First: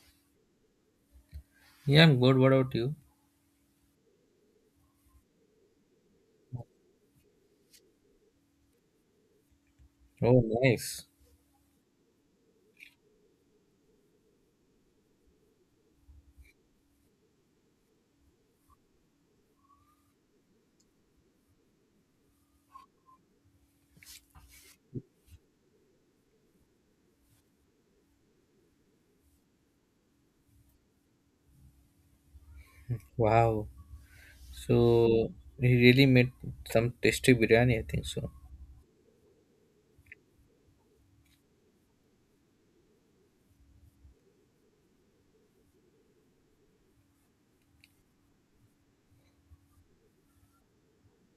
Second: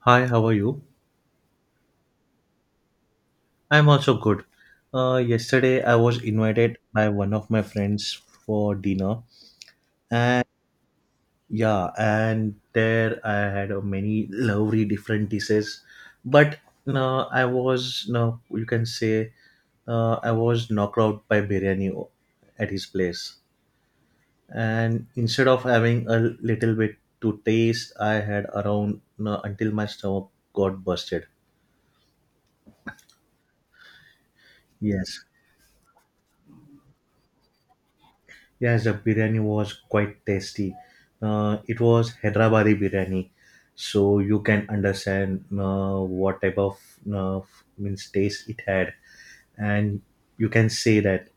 Hi, how are you? Yeah, I'm good. What about you? I'm also good. Yesterday, I was invited by one of my friends for dinner, Oh, and nice. yeah, and there I had many lovely different dishes, but no, I was no, you can say, I was knocked out by at his place, and instead of having a little bit to taste, I had around no, until my stomach got busted. Wow. Yes. So he really made some tasty biryani, I think so. Yes, the biryani was quite tasty. It was Hyderabadi biryani, so you can understand what type of uh, means taste it had, and you can say that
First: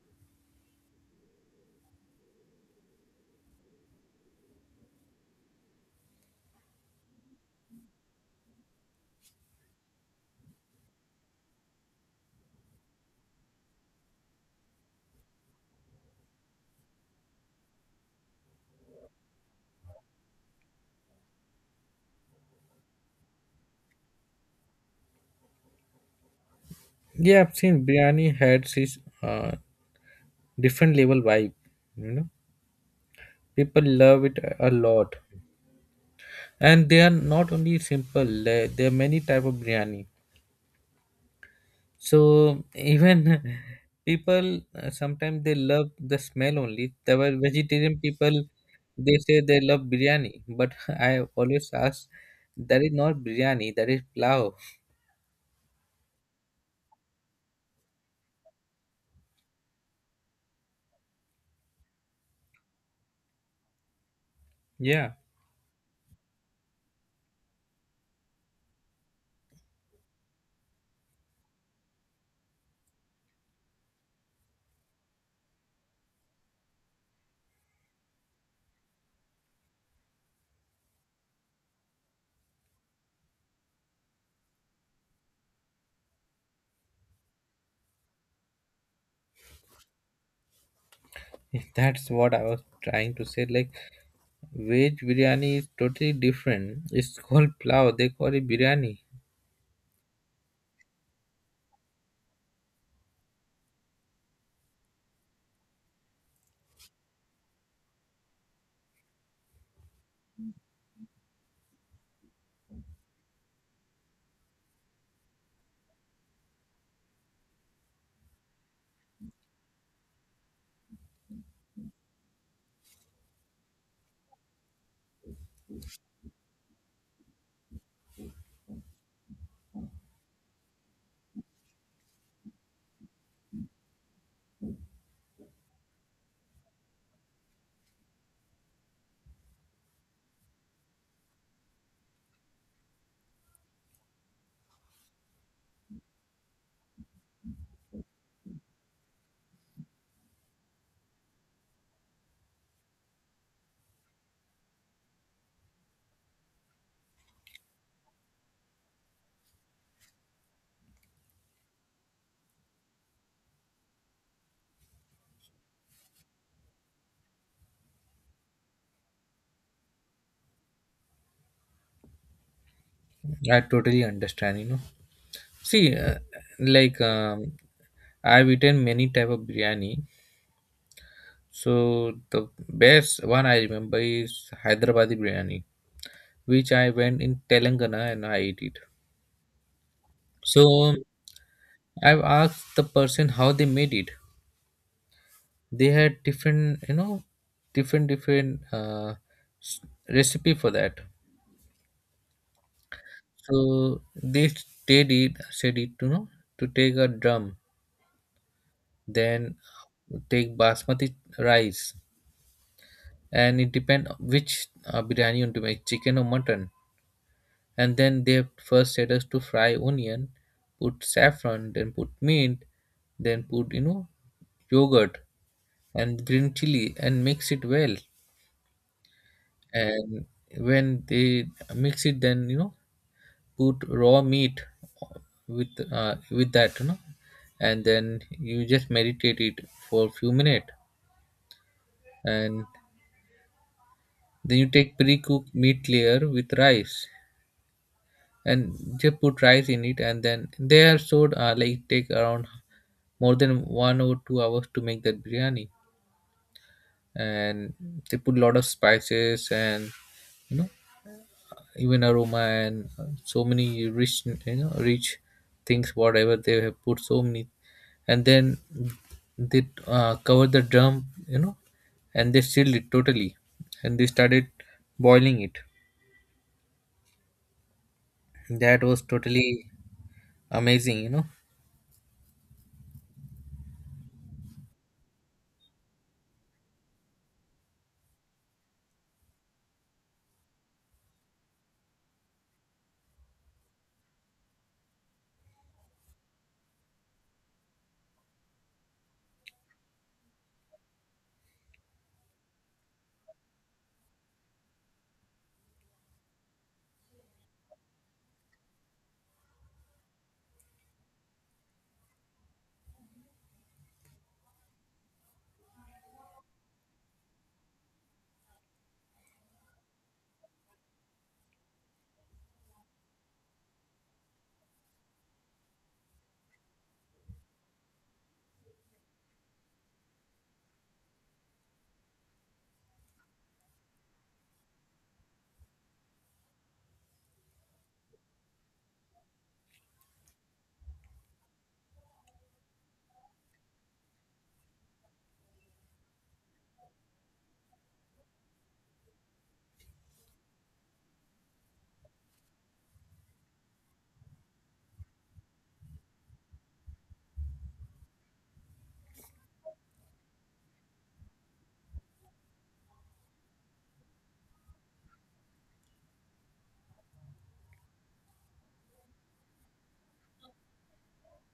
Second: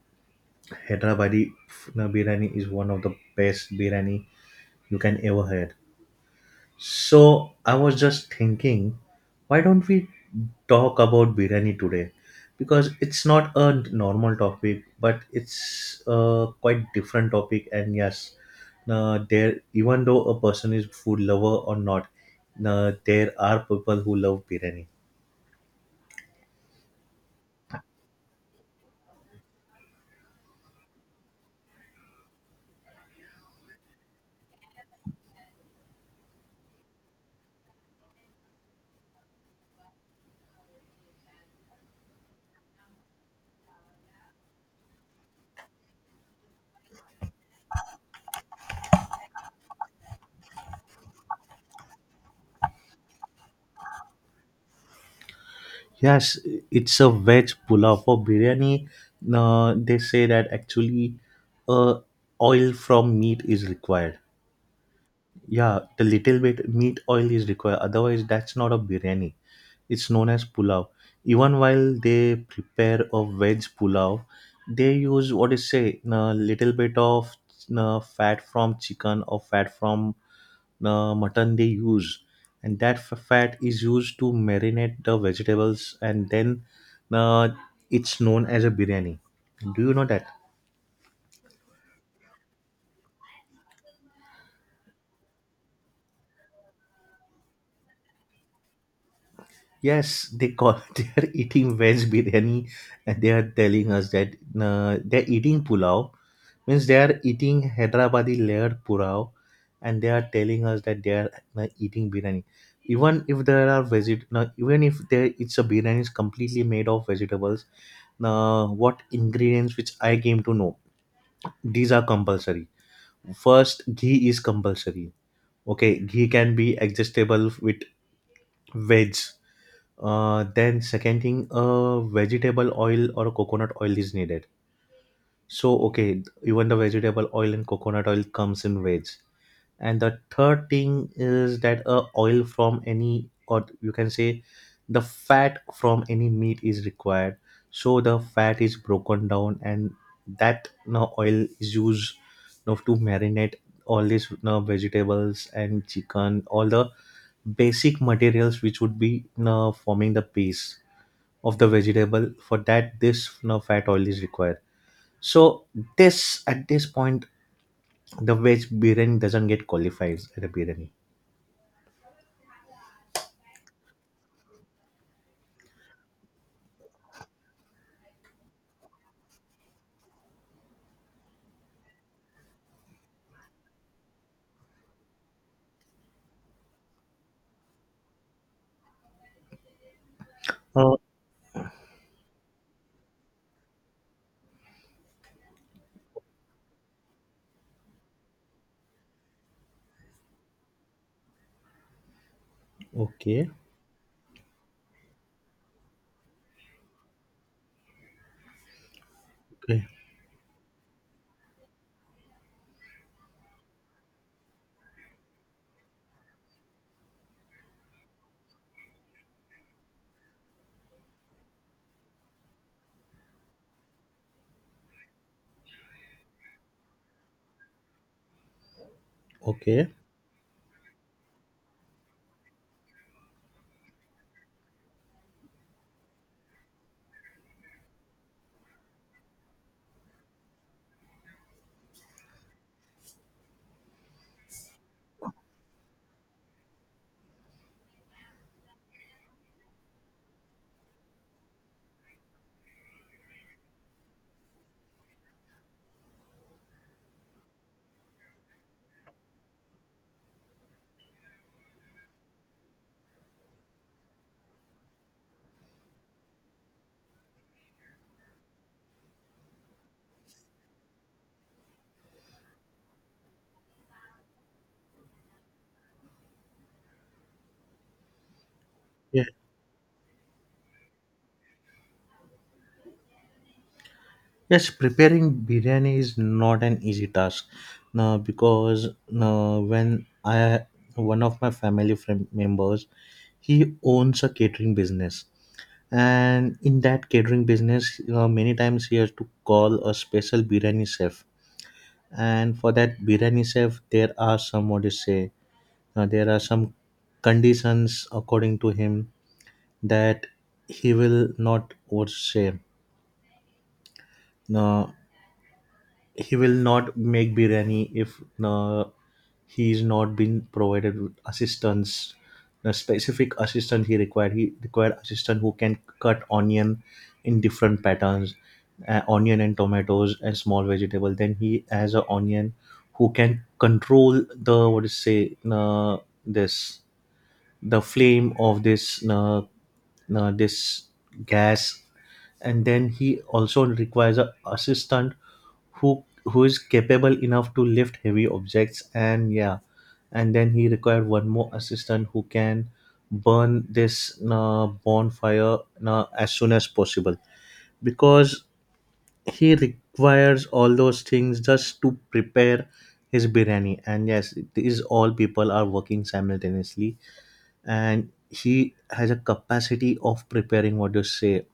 Hyderabadi biryani is one of the best biryani you can ever had. So I was just thinking, why don't we talk about biryani today? Because it's not a normal topic, but it's a quite different topic. And yes, there even though a person is food lover or not, there are people who love biryani. Yeah, I've seen biryani had this different level vibe. You know, people love it a lot, and they are not only simple. There are many type of biryani. So even people sometimes they love the smell only. There were vegetarian people they say they love biryani, but I always ask that is not biryani, that is plow. Yes, it's a veg pulao for biryani. They say that actually, uh, oil from meat is required. Yeah, Yeah, the little bit meat oil is required. Otherwise, that's not a biryani. It's known as pulao. Even while they prepare a veg pulao, they use what is say a little bit of fat from chicken or fat from mutton they use, and that fat is used to marinate the vegetables, and then uh, it's known as a biryani. Do you know that? that's what I was trying to say. Like veg biryani is totally different. It's called plow. They call it biryani. Yes, they call they are eating veg biryani, and they are telling us that they're eating pulao means they are eating Hyderabadi layered pulao, and they are telling us that they are eating biryani. Even if there are veget, no, even if there it's a biryani is completely made of vegetables. Now, what ingredients which I came to know these are compulsory. First, ghee is compulsory. Okay, ghee can be adjustable with veg, then second thing, vegetable oil or coconut oil is needed. So okay, even the vegetable oil and coconut oil comes in veg. And the third thing is that oil from any or you can say the fat from any meat is required. So the fat is broken down and that now oil is used now to marinate all these now vegetables and chicken, all the basic materials which would be now forming the piece of the vegetable for that this you know, fat oil is required so this at this point the veg biryani doesn't get qualified at a biryani. I totally understand. You know, see, like I've eaten many type of biryani. So the best one I remember is Hyderabadi biryani, which I went in Telangana and I ate it. So Uh, I've asked the person how they made it. They had different, you know, different s- recipe for that. okay So they they did said it to know to take a drum, then okay. take basmati rice, and it depend which biryani you want to make, chicken or mutton. And then they first said us to fry onion, put saffron, then put mint, then put, you know, yogurt and green chili, and mix it well. Okay. And when they mix it, then, you know, put raw meat with that, you know, and then you just meditate it for a few minutes. And then you take pre-cooked meat layer with rice, and they put rice in it, and then they are stored, like take around more than 1 or 2 hours to make that biryani. And they put a lot of spices and, you know, even aroma and, so many rich, you know, rich things whatever they have put so many. And then they cover the drum, you know, and they sealed it totally, and they started boiling it. That was Yeah. totally amazing, you know. Yes, preparing biryani is not an easy task. No, because no, when I one of my family friend members, he owns a catering business, and in that catering business, you many times he has to call a special biryani chef, and for that biryani chef there are some what you say, there are some conditions according to him that he will not what you say, uh, he will not make biryani if he not been provided with assistance, the specific assistant he required, he required assistant who can cut onion in different patterns, onion and tomatoes and small vegetable, then he has a onion who can control the what is say, this the flame of this gas, and then he also requires a assistant who is capable enough to lift heavy objects, and yeah, and then he required one more assistant who can burn this bonfire as soon as possible because he requires all those things just to prepare his biryani, and yes, these all people are working simultaneously, and he has a capacity of preparing what you say,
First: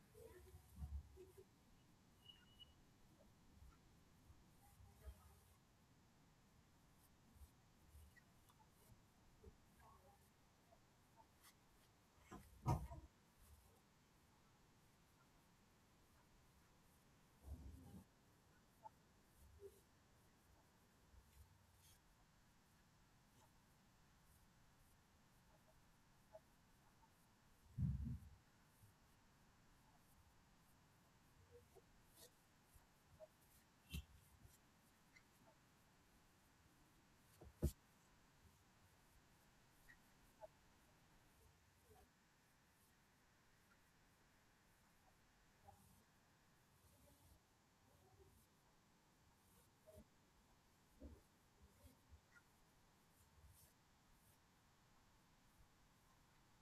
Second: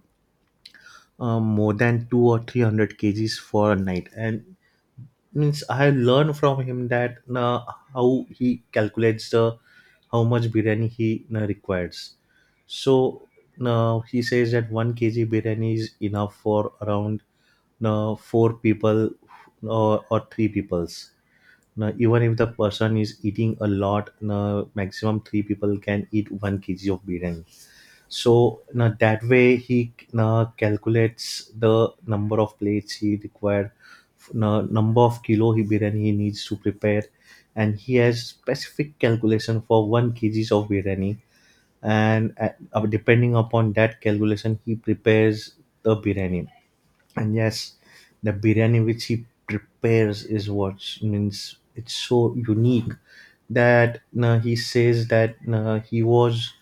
more than two or three hundred kgs for a night, and means I learned from him that how he calculates the how much biryani he requires. So now he says that 1 kg biryani is enough for around four people or three peoples. Now, even if the person is eating a lot, now maximum three people can eat 1 kg of biryani. So now that way he now calculates the number of plates he required, now number of kilo he biryani he needs to prepare, and he has specific calculation for 1 kgs of biryani, and depending upon that calculation he prepares the biryani. And yes, the biryani which he prepares is what means it's so unique that he says that he was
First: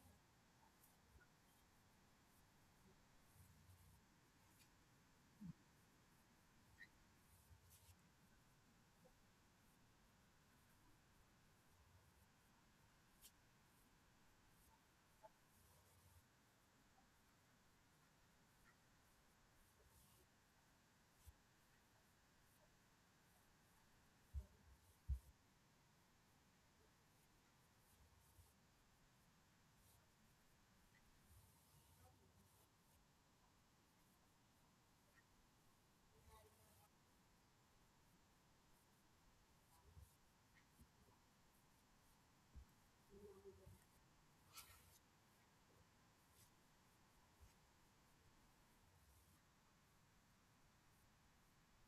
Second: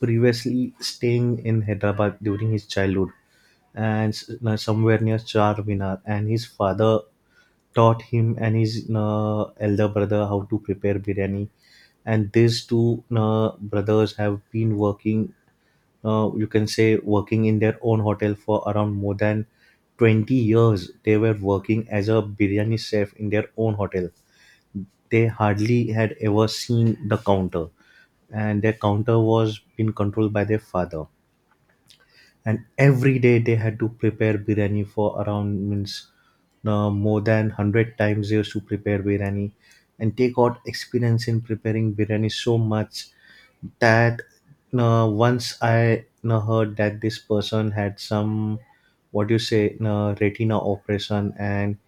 previously staying in Hyderabad during his childhood, and somewhere near Charminar, and his father taught him and his elder brother how to prepare biryani, and these two brothers have been working, you can say working in their own hotel for around more than 20 years. They were working as a biryani chef in their own hotel. They hardly had ever seen the counter, and their counter was being controlled by their father, and every day they had to prepare biryani for around means more than 100 times they used to prepare biryani, and they got experience in preparing biryani so much that once I heard that this person had some what do you say, retina operation, and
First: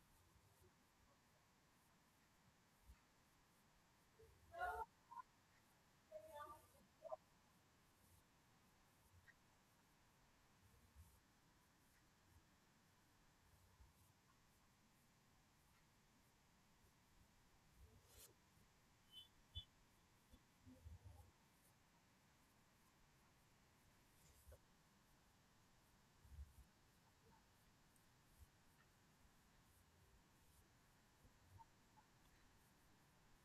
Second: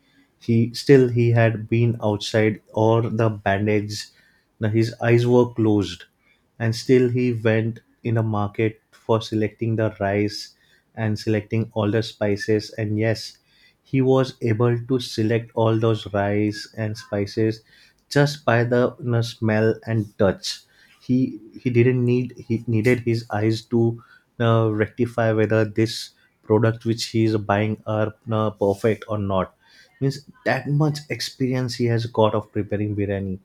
he still he had been outside or the bandage, now his eyes were closed, and still he went in the market for selecting the rice and selecting all the spices, and yes, he was able to select all those rice and spices just by the you know, smell and touch. He didn't need, he needed his eyes to rectify whether this product which he is buying are perfect or not. Means that much experience he has got of preparing biryani,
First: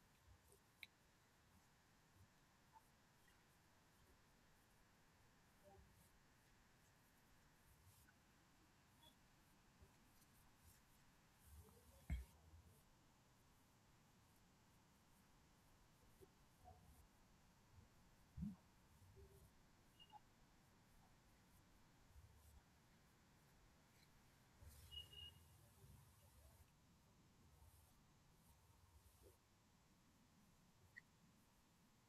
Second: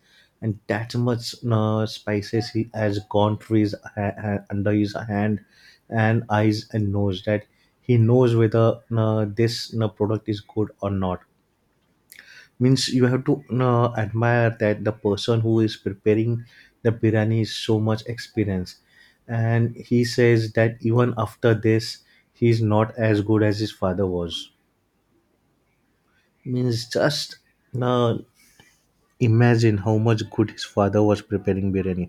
and that much spices he has gone through his under his hand and eyes and nose that he knows whether this product is good or not. Means you have to admire that the person who is preparing the biryani is so much experience, and he says that even after this he is not as good as his father was. Means just uh, imagine how much good his father was preparing biryani.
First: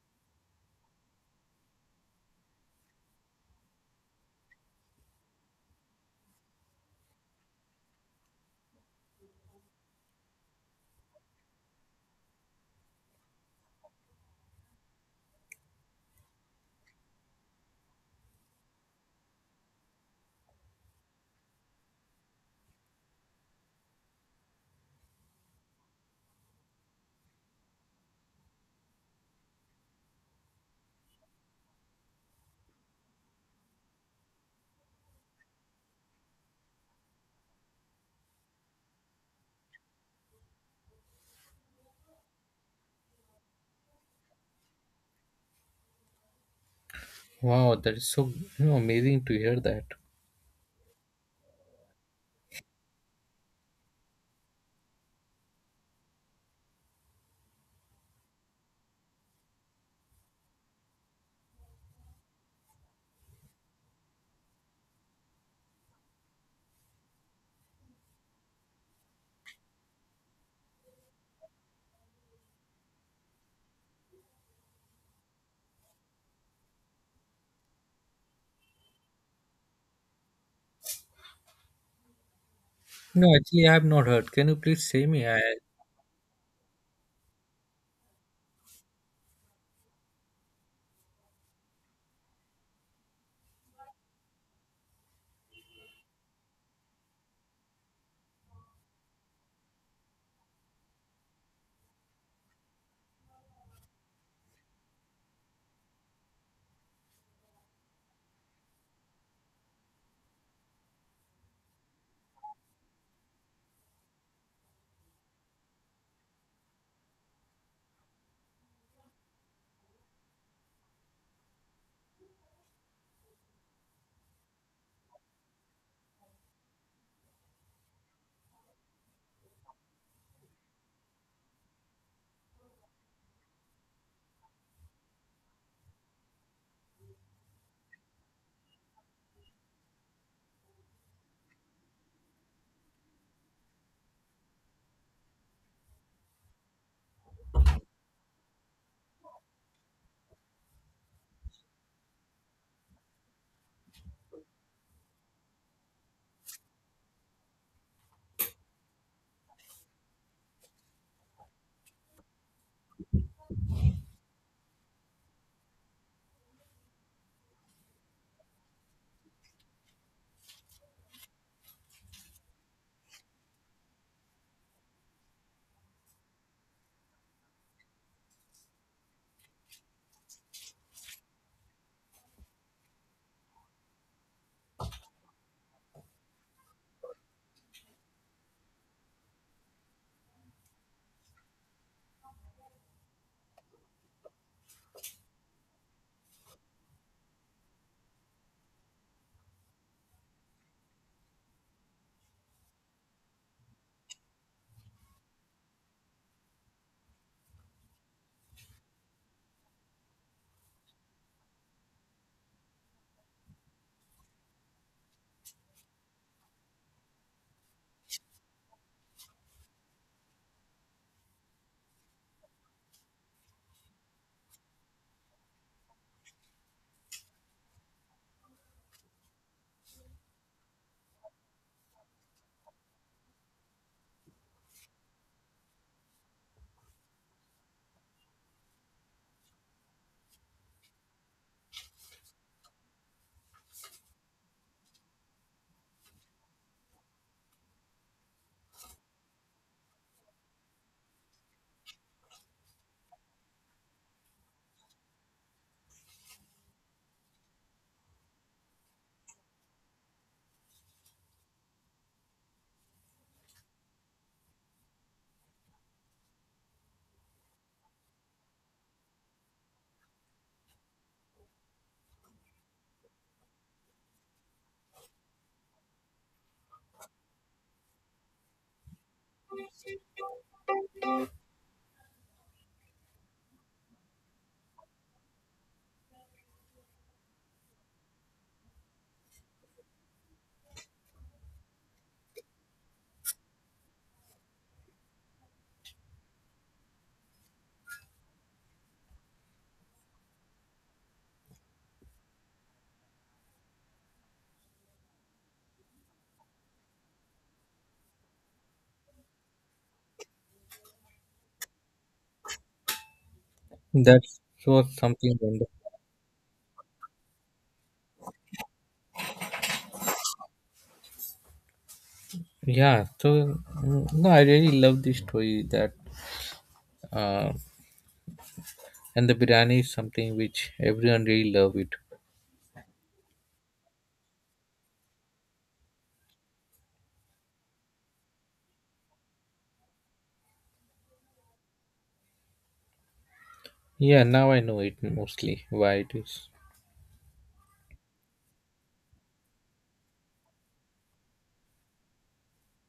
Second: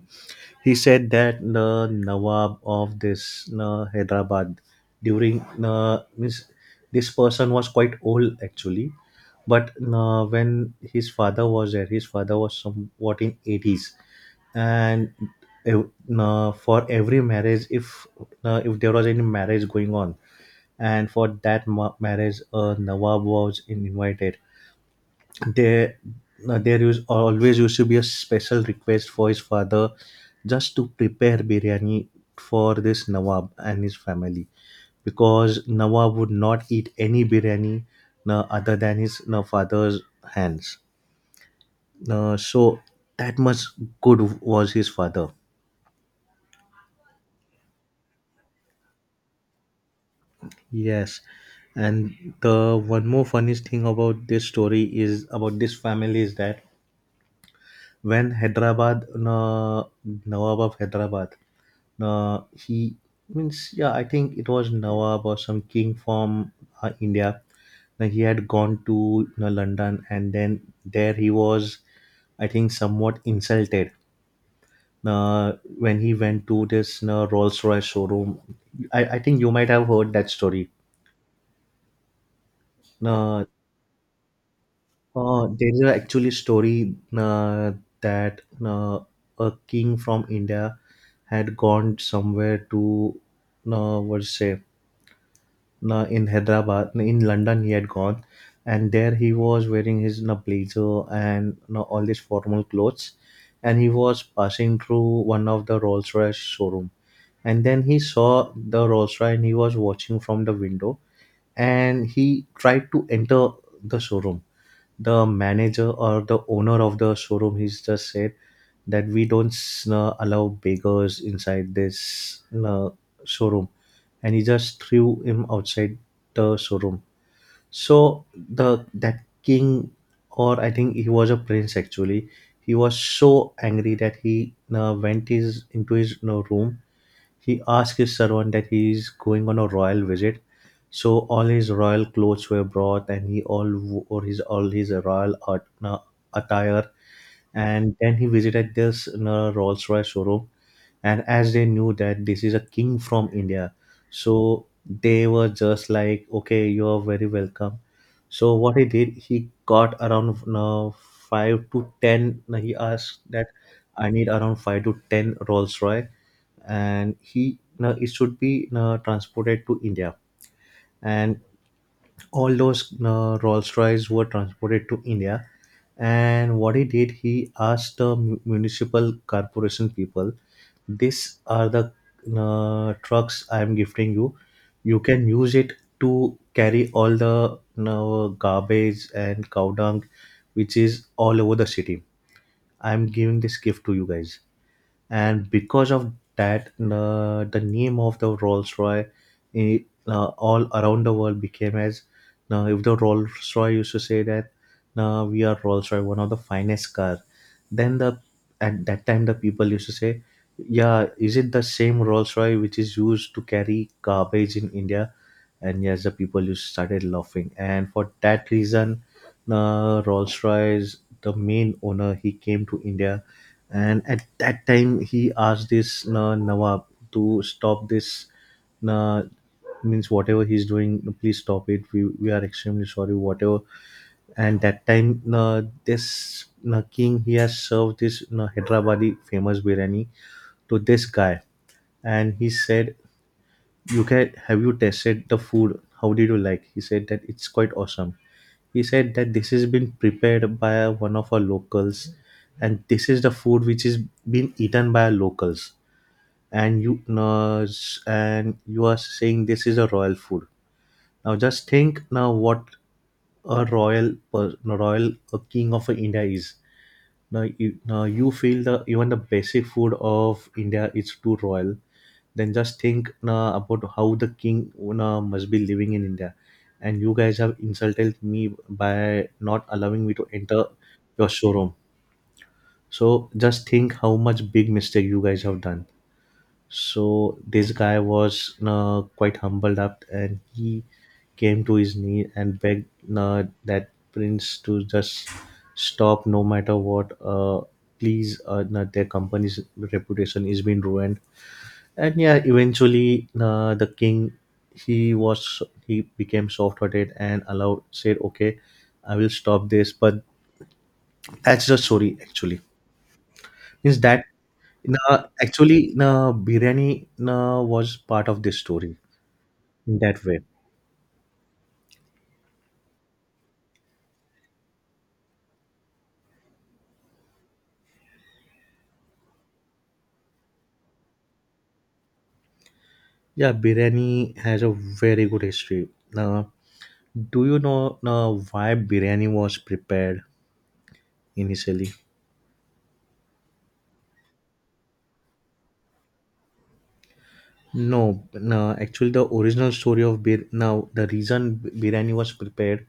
He said that the Nawab of this Hyderabad during means this person was quite old actually, but when his father was there, his father was somewhat in eighties, and ev- for every marriage, if there was any marriage going on, and for that marriage, Nawab was invited there. Uh, there used always used to be a special request for his father just to prepare biryani for this Nawab and his family, because Nawab would not eat any biryani other than his father's hands. So that much good was his father. Wow, that is so, you know, amazing to hear that. Yes, and the one more funniest thing about this story is about this family is that when Hyderabad Nawab of Hyderabad, he means yeah. I think it was Nawab or some king from India. Now, he had gone to you know, London, and then there he was. I think somewhat insulted uh, when he went to this you know, Rolls Royce showroom. I think you might have heard that story. No, Uh, actually, I have not heard. Can you please say me? I there is actually a story that a king from India had gone somewhere to, what to say, na, in Hyderabad, na, in London he had gone, and there he was wearing his blazer and all these formal clothes, and he was passing through one of the Rolls Royce showroom, and then he saw the Rolls Royce and he was watching from the window, and he tried to enter the showroom. The manager or the owner of the showroom he's just said that we don't allow beggars inside this showroom, and he just threw him outside the showroom. So the that king, or I think he was a prince actually, he was so angry that he went his into his you know, room. He asked his servant that he is going on a royal visit, so all his royal clothes were brought, and he all wore his all his royal attire. And then he visited this Rolls Royce showroom, and as they knew that this is a king from India, so they were just like okay you are very welcome. So what he did, he got around 5 to 10, he asked that I need around 5 to 10 Rolls Royce, and he no, it should be no, transported to India, and all those Rolls Royce were transported to India. And what he did, he asked the municipal corporation people, "These are the trucks I am gifting you. You can use it to carry all the garbage and cow dung, which is all over the city. "I am giving this gift to you guys." And because of that the name of the Rolls Royce eh, all around the world became as, now if the Rolls Royce used to say that now we are Rolls Royce, one of the finest car, then, the at that time the people used to say, "Yeah, is it the same Rolls Royce which is used to carry garbage in India?" And yes, the people just started laughing, and for that reason, Rolls Royce, the main owner, he came to India. And at that time he asked this nawab to stop this, uh, means, whatever he's doing, please stop it, we are extremely sorry whatever. And that time this king, he has served this Hyderabadi famous biryani to this guy. And he said, "You can have, you tested the food, how did you like?" He said that, "It's quite awesome." He said that, "This has been prepared by one of our locals, and this is the food which is being eaten by our locals. And you uh, and you are saying this is a royal food. Now just think now, what a royal, a king of India is. Now you feel the even the basic food of India is too royal. Then just think now about how the king now must be living in India, and you guys have insulted me by not allowing me to enter your showroom. So just think how much big mistake you guys have done." So this guy was quite humbled up, and he came to his knee and begged that prince to just stop, no matter what. Please, no, their company's reputation is being ruined. And yeah, eventually the king, he became soft-hearted and allowed, said, "Okay, I will stop this." But that's the story actually, is that that was na, something wonderful. actually na, biryani na, was part of this story in that way. Yeah, so, mm, no, I really love this story, that uh, and the biryani is something which everyone really love it. Yeah, biryani has a very good history. Now, do you know now why biryani was prepared initially? Yeah, now I know it mostly why it is. No, no. Actually, the original story of bir now the reason biryani was prepared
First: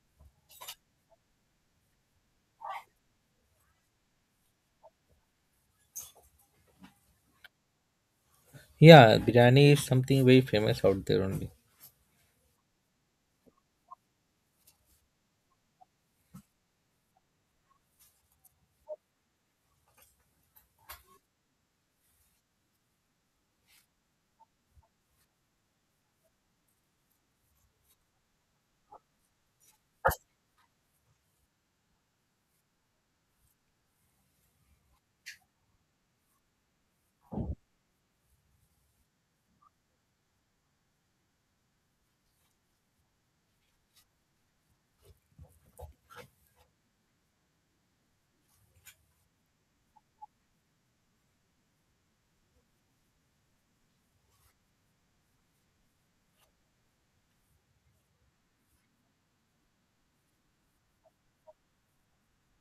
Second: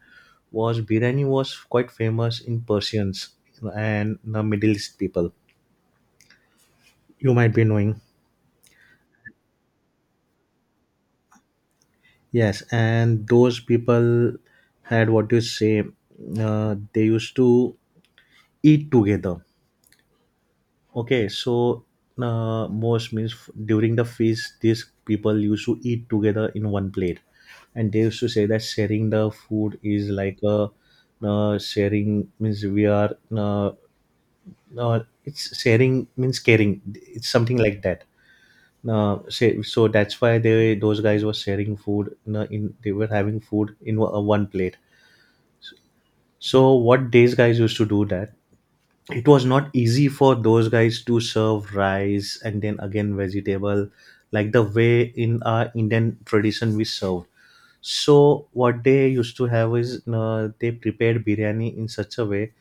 was, biryani was quite famous in Persians and the Middle East people. You might be knowing. Yeah, biryani is something very famous out there only. Yes, and those people had, what you say, they used to eat together. Okay, so most means during the feast, these people used to eat together in one plate, and they used to say that sharing the food is like a sharing means we are uh, it's sharing means caring. It's something like that. So that's why they those guys were sharing food. In They were having food in one plate. So what these guys used to do that, it was not easy for those guys to serve rice and then again vegetable, like the way in our Indian tradition we serve. So what they used to have is, they prepared biryani in such a way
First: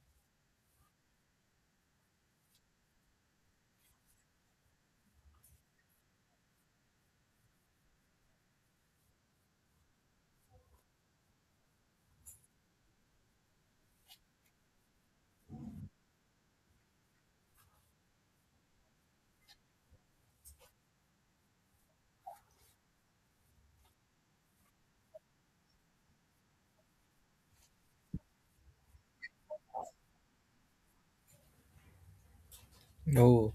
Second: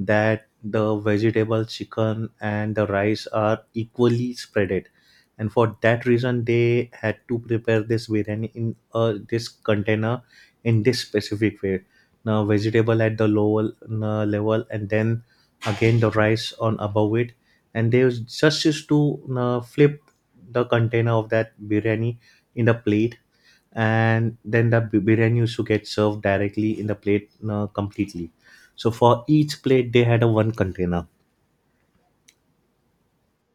that the vegetable, chicken, and the rice are equally spreaded. And for that reason, they had to prepare this biryani in this container in this specific way. Now, vegetable at the lower level, and then again the rice on above it. And just used to flip the container of that biryani in the plate, and then the biryani used to get served directly in the plate completely. So for each plate they had a one container. Oh,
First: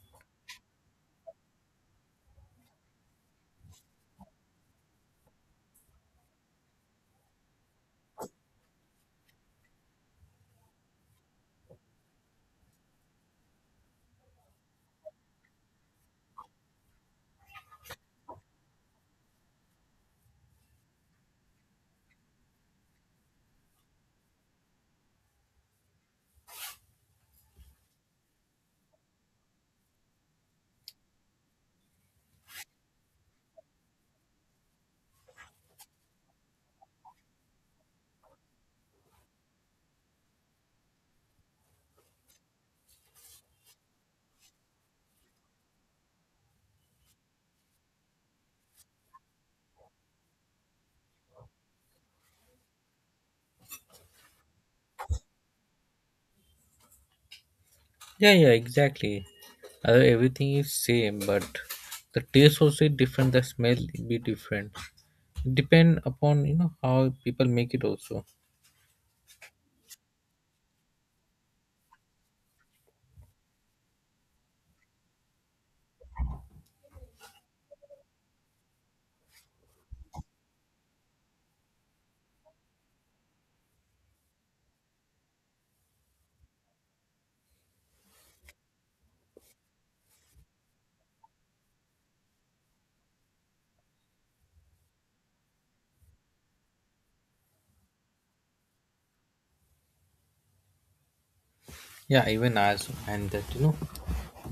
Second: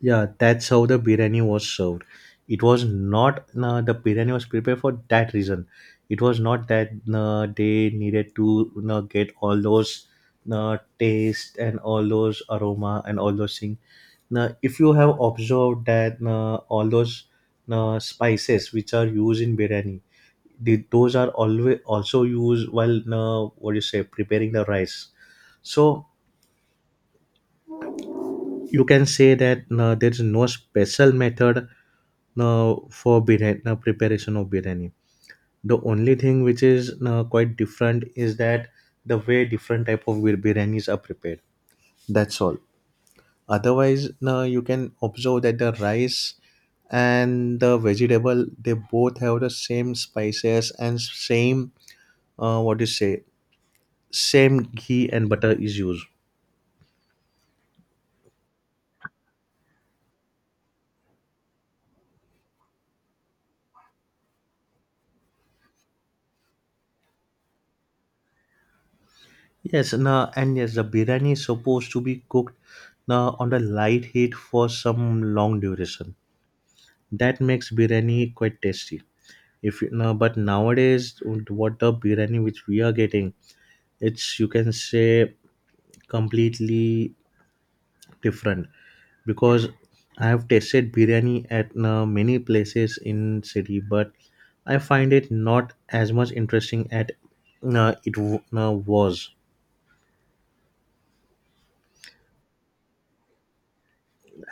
Yeah, that's how the biryani was served. It was not the biryani was prepared for that reason. It was not that they needed to, you know, get all those taste and all those aroma and all those things. Now if you have observed that all those spices which are used in biryani, those are always also used while what you say, preparing the rice. So you can say that there is no special method for biryani, preparation of biryani. The only thing which is quite different is that the way different type of biryanis are prepared, that's all. Otherwise you can observe that the rice and the vegetable, they both have the same spices and same what you say, same ghee and butter is used. yeah, yeah, exactly. Although everything is same, but the taste also different. The smell be different. Depend upon, you know, how people make it also. Yes, and yes, the biryani is supposed to be cooked now on the light heat for some long duration. That makes biryani quite tasty. If you know, but nowadays, what the biryani which we are getting, it's you can say completely different, because I have tasted biryani at many places in city, but I find it not as much interesting at was. Yeah, even us and that, you know,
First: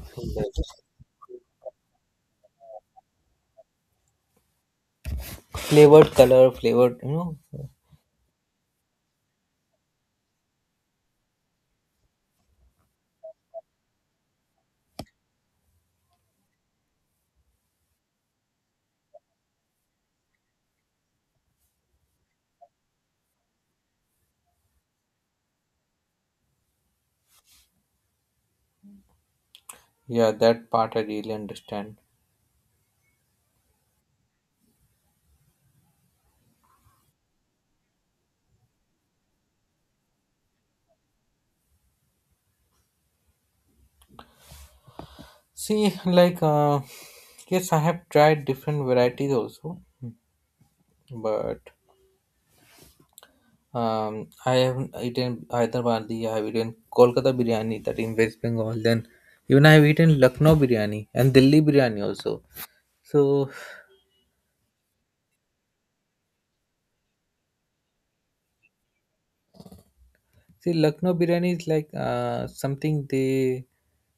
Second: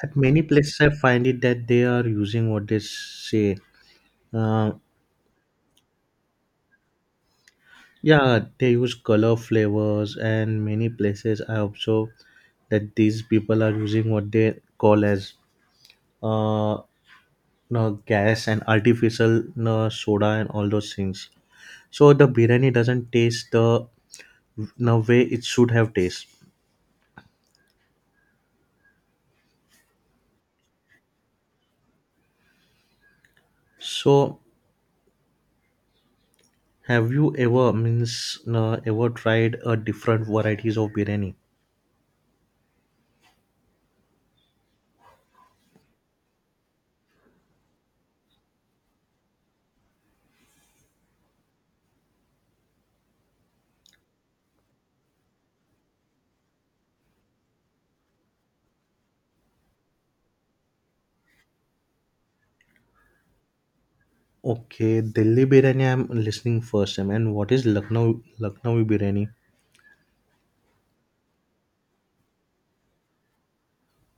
At many the places, I find it that they are using what they say. Uh, flavored color flavored, you know. yeah, they use color flavors, and many places I observe that these people are using what they call as, uh, no, gas and artificial, no, soda and all those things. So the biryani doesn't taste the, no, way it should have taste. Yeah, that part I really understand. So have you ever, means, no, ever tried a different varieties of biryani? See, like, yes, I have tried different varieties also, but I haven't eaten Hyderabadi. I have eaten Kolkata biryani, that in West Bengal, then even I have eaten Lucknow biryani and Delhi biryani also. So Okay, Delhi biryani I'm listening first time. And what is Lucknowi biryani? see, Lucknow biryani is like something they,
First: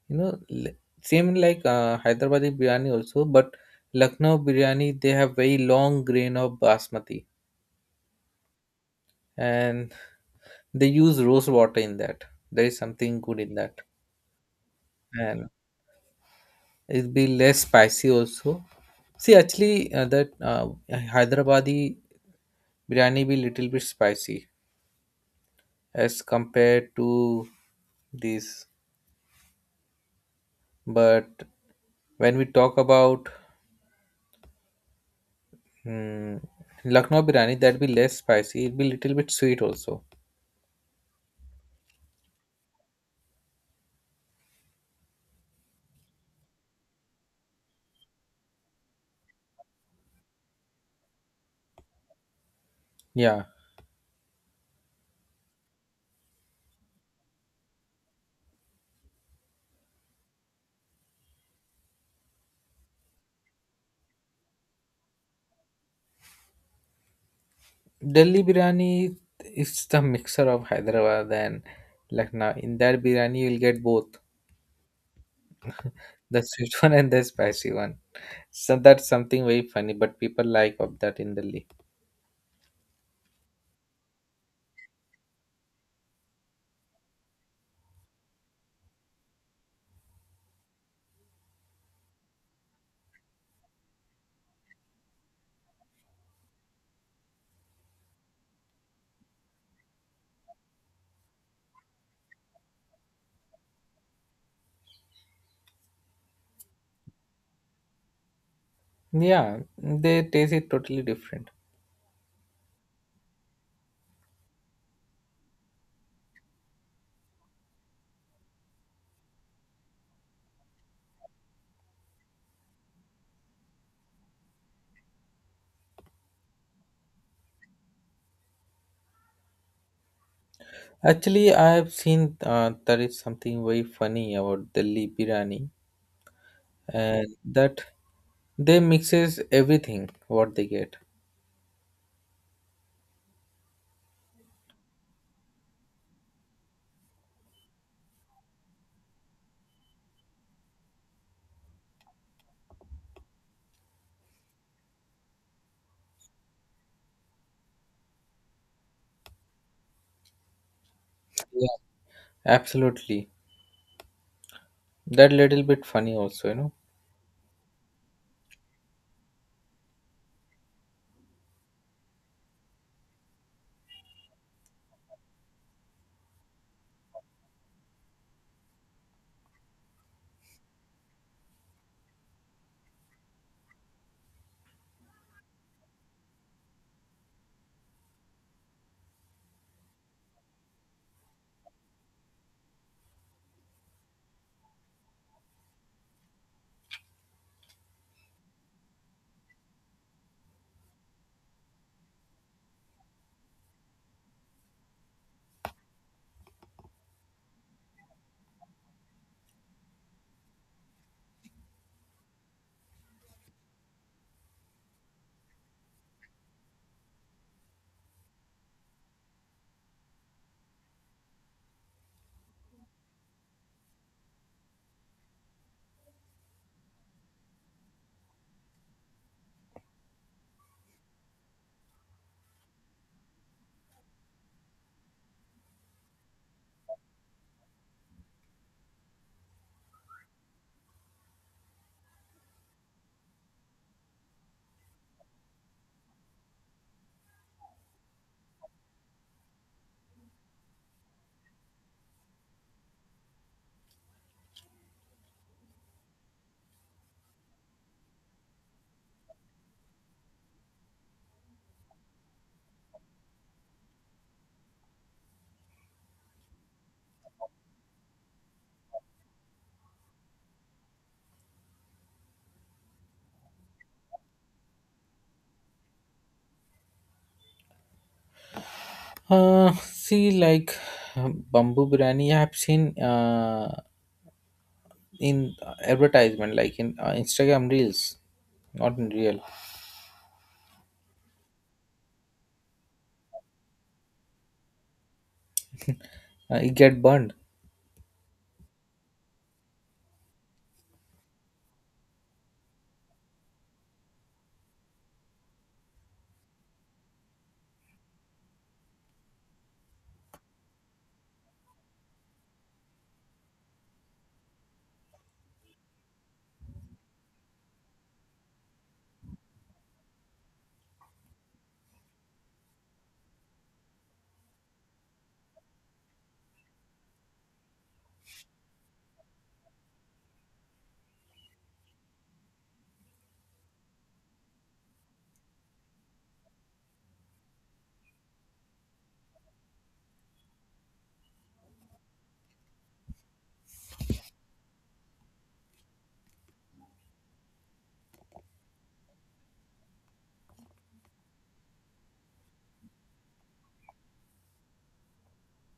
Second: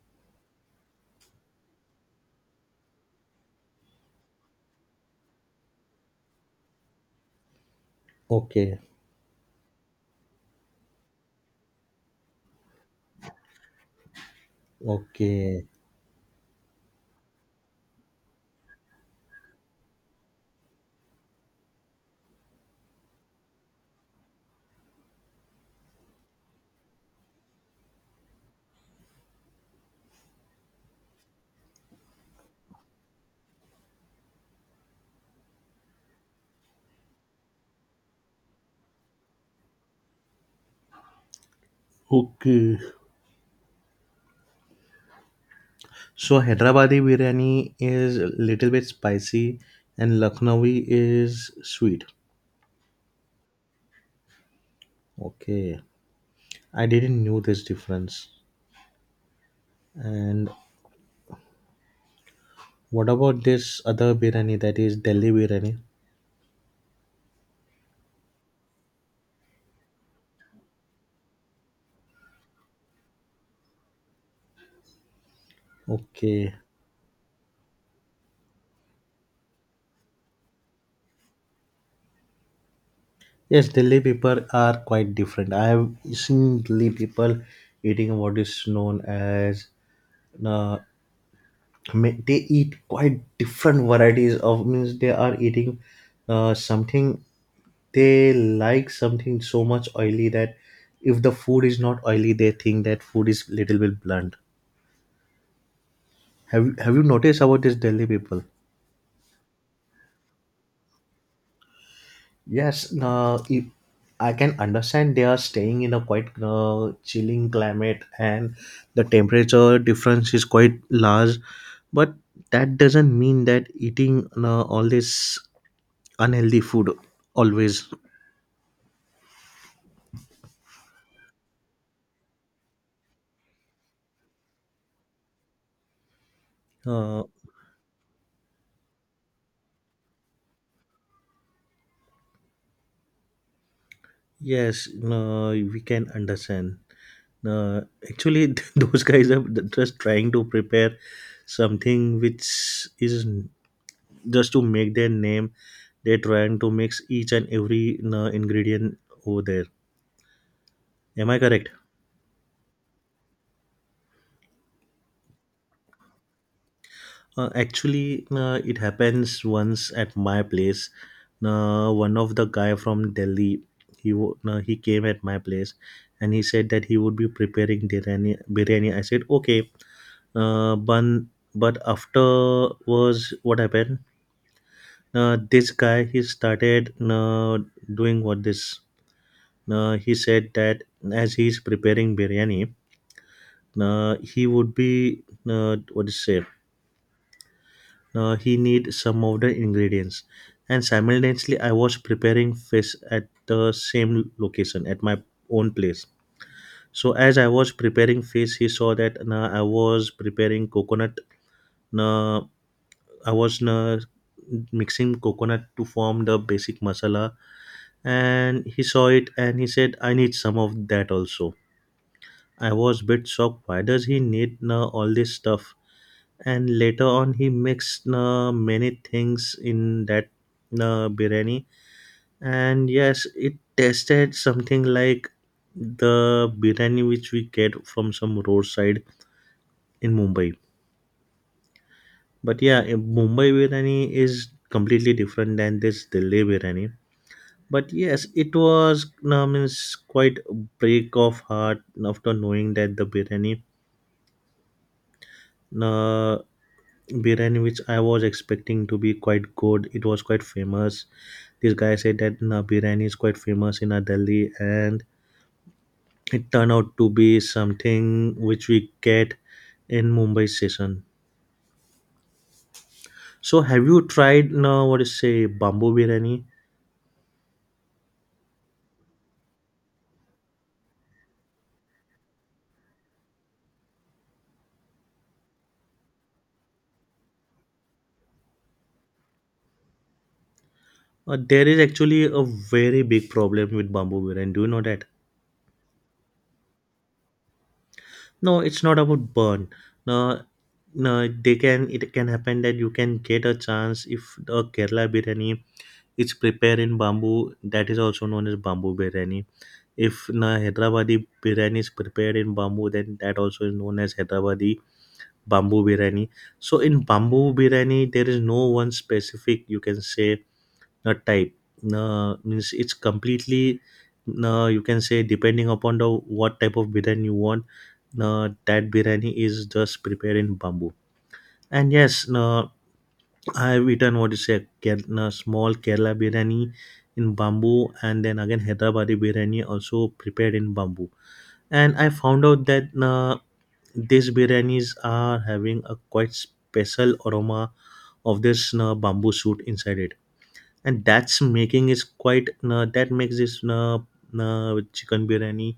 you know, same like Hyderabadi biryani also, but Lucknow biryani they have very long grain of basmati, Okay, and they use rose water in that. There is something good in that, and okay, it'll be less spicy also. See, actually, that Hyderabadi biryani be little bit spicy as compared to this, but when we talk about, hmm, Lucknow biryani, that'd be less spicy. It'd be little bit sweet also. okay. So Hyderabadi biryani is a little bit spicy, and Lucknowi is sweet. Yeah. Okay, I didn't knew this difference. And what about this other biryani, that is Delhi biryani? Delhi biryani is the mixer of Hyderabad and Lucknow. In that biryani, you'll get both the Okay. sweet one and the spicy one. So that's something very funny, but people like of that in Delhi. Yes, Delhi people are quite different. I have seen Delhi people eating what is known as uh, they eat quite different varieties of, means they are eating something, they like something so much oily that if the food is not oily, they think that food is little bit blunt. Have you noticed about this Delhi people? Yeah, they taste it totally different. Yes, I can understand, they are staying in a quite chilling climate, and the temperature difference is quite large, but that doesn't mean that eating all this unhealthy food always. Actually, I have seen, there is something very funny about Delhi biryani, uh, and that they mixes everything what they get. yes, no, we can understand. uh, Actually those guys are just trying to prepare something which is just to make their name. They're trying to mix each and every ingredient over there. Am I Yeah, correct? absolutely. That little bit funny also, you know. Actually, it happens once at my place. One of the guy from Delhi, he came at my place, and he said that he would be preparing biryani. Biryani. I said, okay, uh, but but afterwards, what happened? This guy, he started doing what this. He said that, as he's preparing biryani, he would be, what is to say, he need some of the ingredients. And simultaneously I was preparing fish at the same location at my own place. So as I was preparing fish, he saw that I was preparing coconut, uh, I was mixing coconut to form the basic masala. And he saw it and he said, "I need some of that also." I was bit shocked, why does he need all this stuff. And later on he mixed many things in that biryani. And yes, it tasted something like the biryani which we get from some roadside in Mumbai. But yeah, in Mumbai biryani is completely different than this Delhi biryani. But yes, it was, means, quite a break of heart after knowing that the biryani, uh, which I was expecting to be quite good, it was quite famous. This guy said that biryani is quite famous in Delhi, and it turned out to be something which we get in Mumbai station. So, have you tried what is say, bamboo biryani? See, like bamboo biryani, I have seen in advertisement, like in Instagram reels, not in real. There is actually a very big problem with bamboo biryani. Do you know that? It get burned. No, it's not about burn. No, no, they can. It can happen that you can get a chance if a Kerala biryani is prepared in bamboo, that is also known as bamboo biryani. If na Hyderabadi biryani is prepared in bamboo, then that also is known as Hyderabadi bamboo biryani. So in bamboo biryani, there is no one specific you can say a type. Means it's completely you can say depending upon the what type of biryani you want. That biryani is just prepared in bamboo. And yes, no, I've eaten what is a small Kerala biryani in bamboo, and then again Hyderabadi biryani also prepared in bamboo. And I found out that these biryanis are having a quite special aroma of this bamboo shoot inside it, and that's making is quite that makes this chicken biryani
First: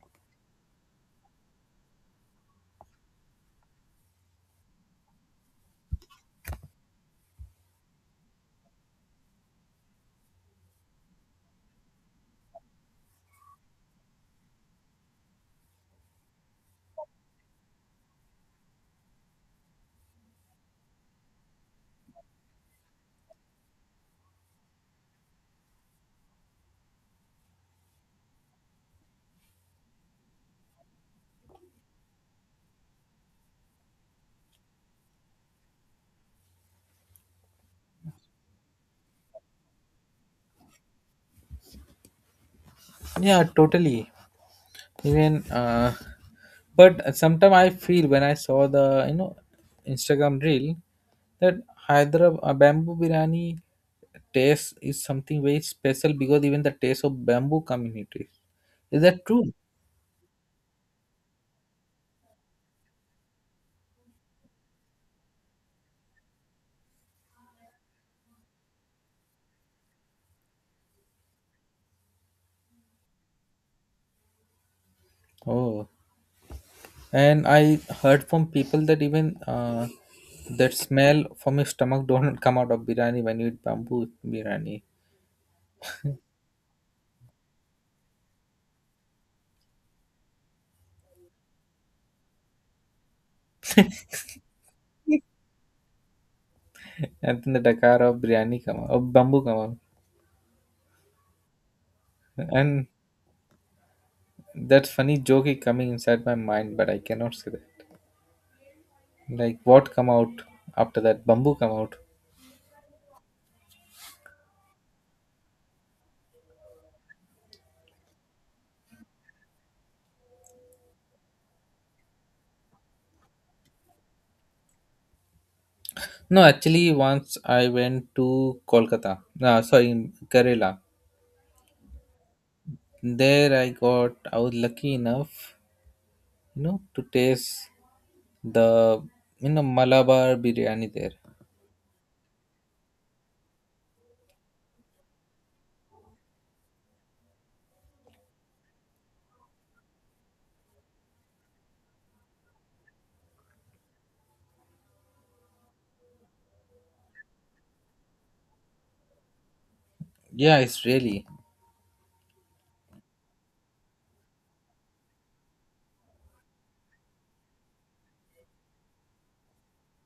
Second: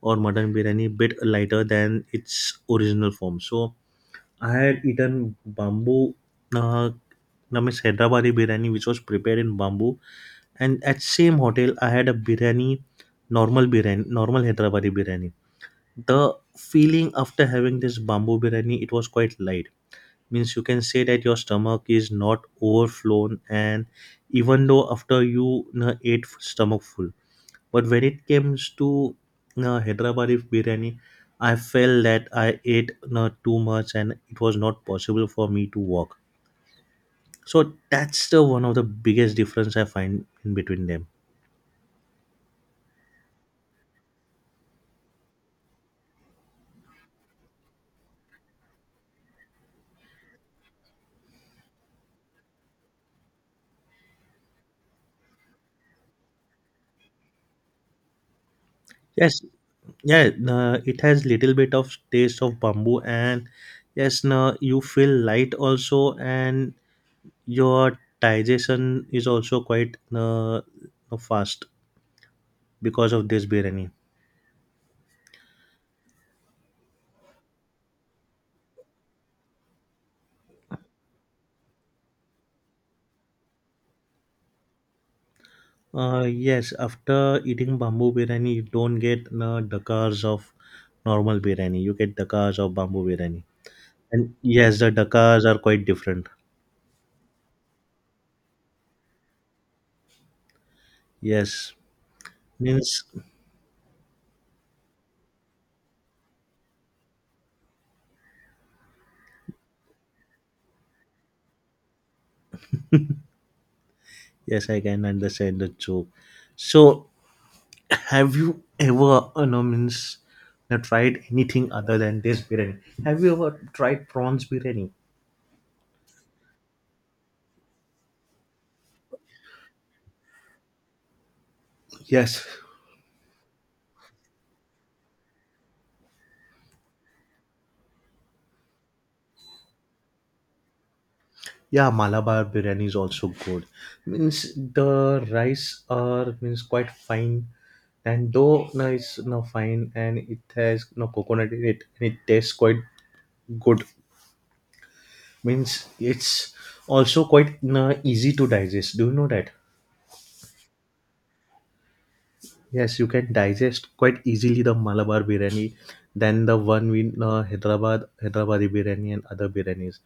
or mutton biryani bit lighter than its original form. So I had eaten bamboo. Uh, I mean, Hyderabadi biryani, which was prepared in bamboo, and at same hotel I had a biryani, normal Hyderabadi biryani. The feeling after having this bamboo biryani, it was quite light. Means you can say that your stomach is not overflown, and even though after you ate stomach full. But when it comes to Hyderabadi biryani, I felt that I ate too much, and it was not possible for me to walk. So that's the one of the biggest difference I find in between them. Yeah, totally. Even but sometimes I feel when I saw the, you know, Instagram reel that Hyderabad bamboo biryani taste is something very special, because even the taste of bamboo community. Is that Yes. true? Yeah, it has little bit of taste of bamboo, and yes, no, you feel light also, and your digestion is also quite fast because of this biryani. Oh. And I heard from people that even that smell from your stomach don't come out of biryani when you eat bamboo biryani. Yes, after eating bamboo biryani, you don't get dakars of normal biryani, you get dakars of bamboo biryani. And yes, the dakars are quite different. And then the dakar of biryani come out, of bamboo come out. Yes. And Means, that funny joke is coming inside my mind, but I cannot say that, like what come out after that bamboo come out. yes, I can understand the joke. So, have you ever, you know, means, you know, tried anything other than this biryani? Have you ever tried prawns biryani? No, actually, once I went to Kolkata, no, sorry, Kerala, Yes. there I got, I was lucky enough, you know, to taste the, you know, Malabar biryani there. Yeah, Malabar biryani is also good. Means the rice are, means quite fine, and though, no, it's no fine, and it has no coconut in it, and it tastes quite good. Means it's also quite, no, easy to digest. Do you know that? Yeah, it's really. Yes, you can digest quite easily the Malabar biryani than the one in Hyderabadi biryani and other biryanis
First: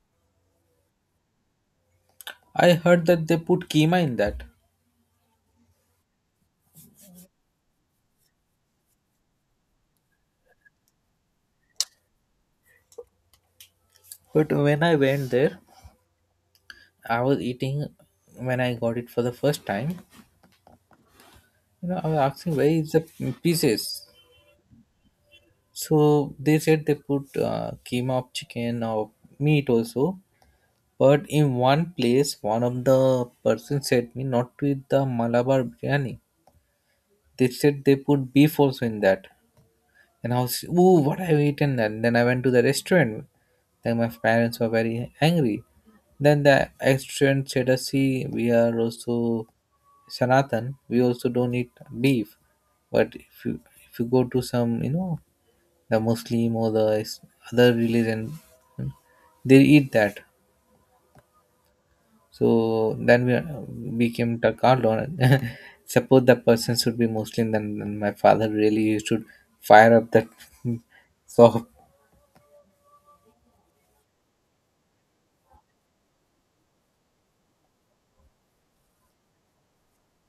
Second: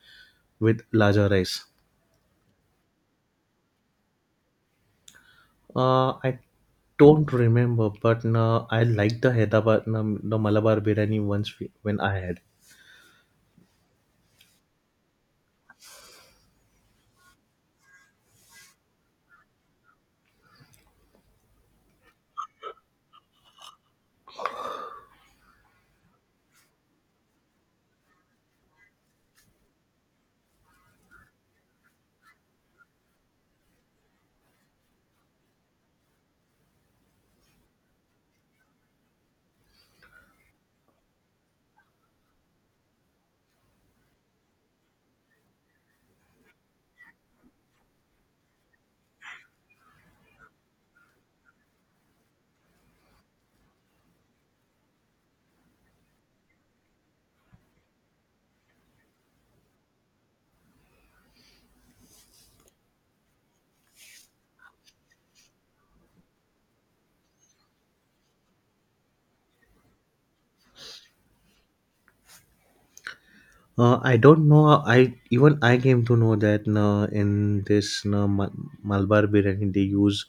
with larger rice. I heard that they put keema in that. I don't remember, but no, I like the Hyderabad, no, the Malabar biryani once we, when I had. But when I went there, I was eating when I got it for the first time. You know, I was asking where is the pieces. So they said they put keema of chicken or meat also. But in one place, one of the person said me not to eat the Malabar biryani. They said they put beef also in that. Then I was, ooh, what I've eaten. And then I went to the restaurant. Then my parents were very angry. Then the restaurant said, "See, we are also Sanatan. We also don't eat beef. But if you go to some, you know, the Muslim or the other religion, they eat that. So then we became Takardon. Suppose the person should be Muslim, then my father really should fire up that so." I don't know. I even I came to know that, no, in this, no, Malabar biryani they use,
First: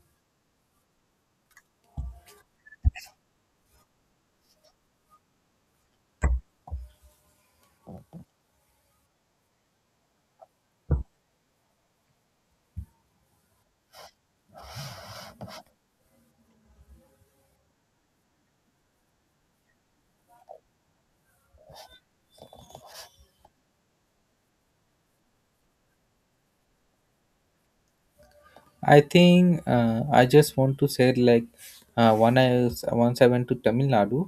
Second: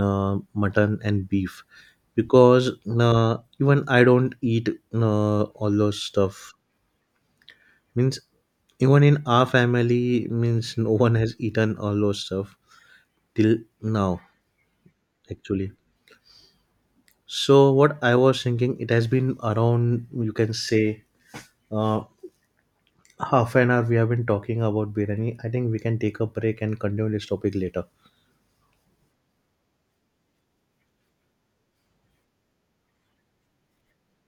no, mutton and beef, because, no, even I don't eat, no, all those stuff. Means even in our family, means no one has eaten all those stuff till now, actually. So what I was thinking, it has been around, you can say, uh, half an hour we have been talking about biryani. I think we can take a break and continue this topic later. I think I just want to say, like, once I went to Tamil Nadu,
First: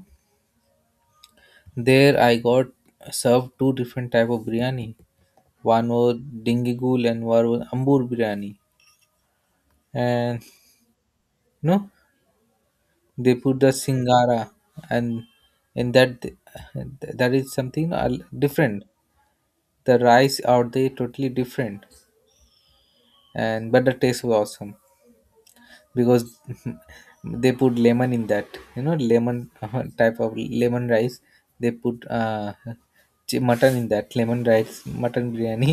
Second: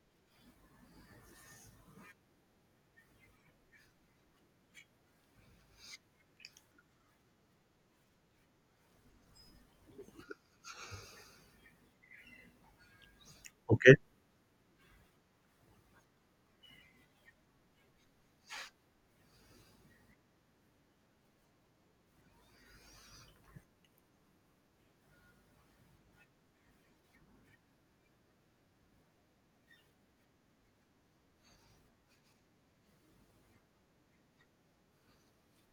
there I got served two different type of biryani. One was dingigool and one was ambur biryani. And no, they put the Okay. singara, and in that that is something different. The rice out there totally different, and but the taste was awesome, because they put lemon in that, you know, lemon, type of lemon rice they put, mutton in that lemon rice mutton biryani.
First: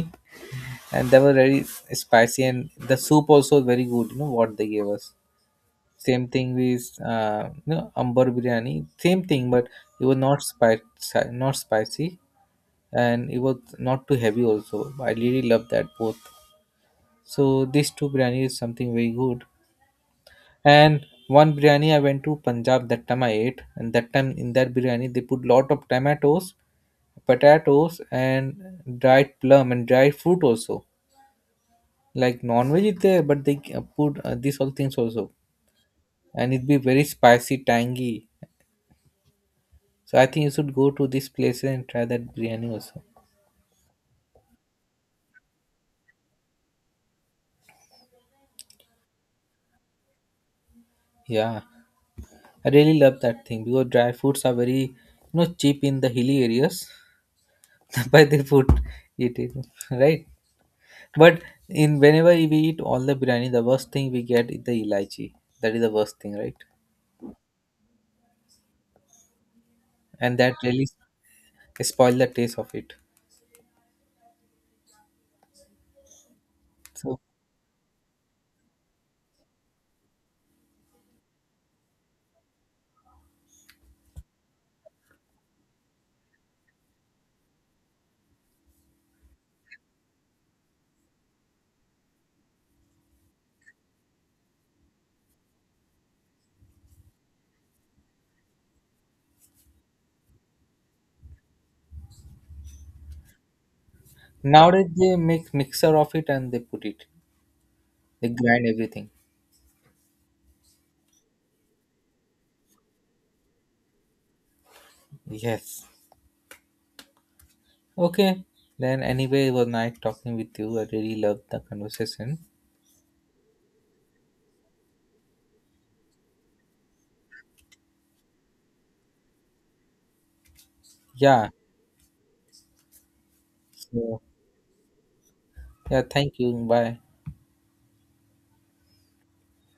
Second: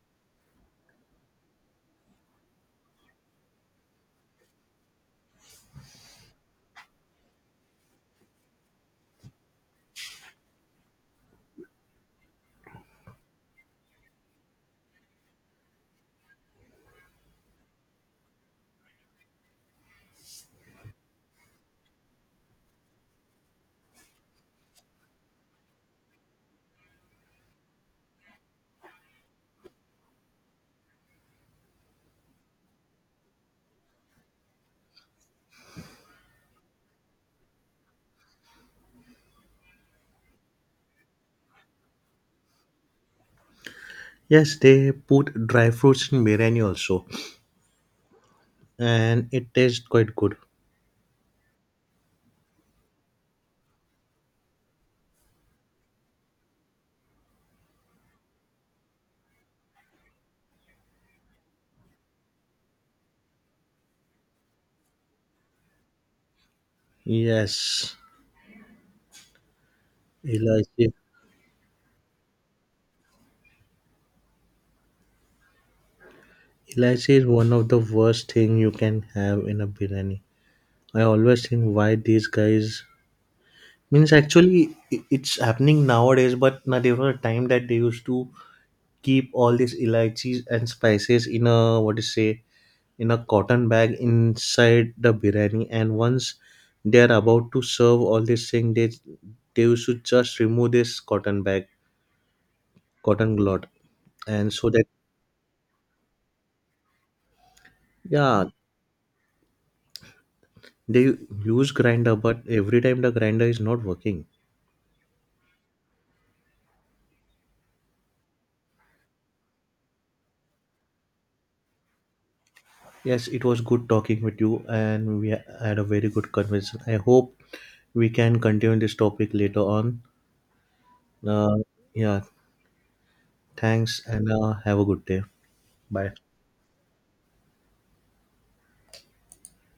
And they were very spicy, and the soup also very good, you know, what they gave us. Same thing with, you know, amber biryani, same thing, but it was not spicy, not spicy, and it was not too heavy also. I really love that both. So these two biryani is something very good. And one biryani I went to Punjab, that time I ate, and that time in that biryani they put lot of tomatoes, potatoes, and dried plum and dried fruit also. Like non veg is there, but they put these all things also, and it be very spicy, tangy. So I think you should go to this place and try that biryani also. Yes, they put dry fruits in biryani also, and it tastes quite good. Yeah, I really love that thing because dry fruits are very, you know, cheap in the hilly areas. But they put it in, right? But in whenever we eat all the biryani, the worst thing we get is the elaichi. That is the worst thing, right? Yes, And that elaichi. really spoil the taste of it. Elaichi So is one of the worst thing you can have in a biryani. I always think why these guys, means actually it's happening nowadays, but now there were a time that they used to keep all these elaichis and spices in a, what to say, in a cotton bag inside the biryani, and once they are about to serve all this thing, they used to just remove this cotton bag, cotton glot, and so that. nowadays they make mixer of it and they put it. They Yeah, grind everything. they use grinder, but every time the grinder is not working. Yes. Okay. Then anyway, it was nice talking with you. I really loved the conversation. Yes, it was good talking with you, and we had a very good conversation. I hope we can continue this topic later on. Yeah. Uh, yeah, thanks, So and have a good day. yeah, Bye. thank you. Bye.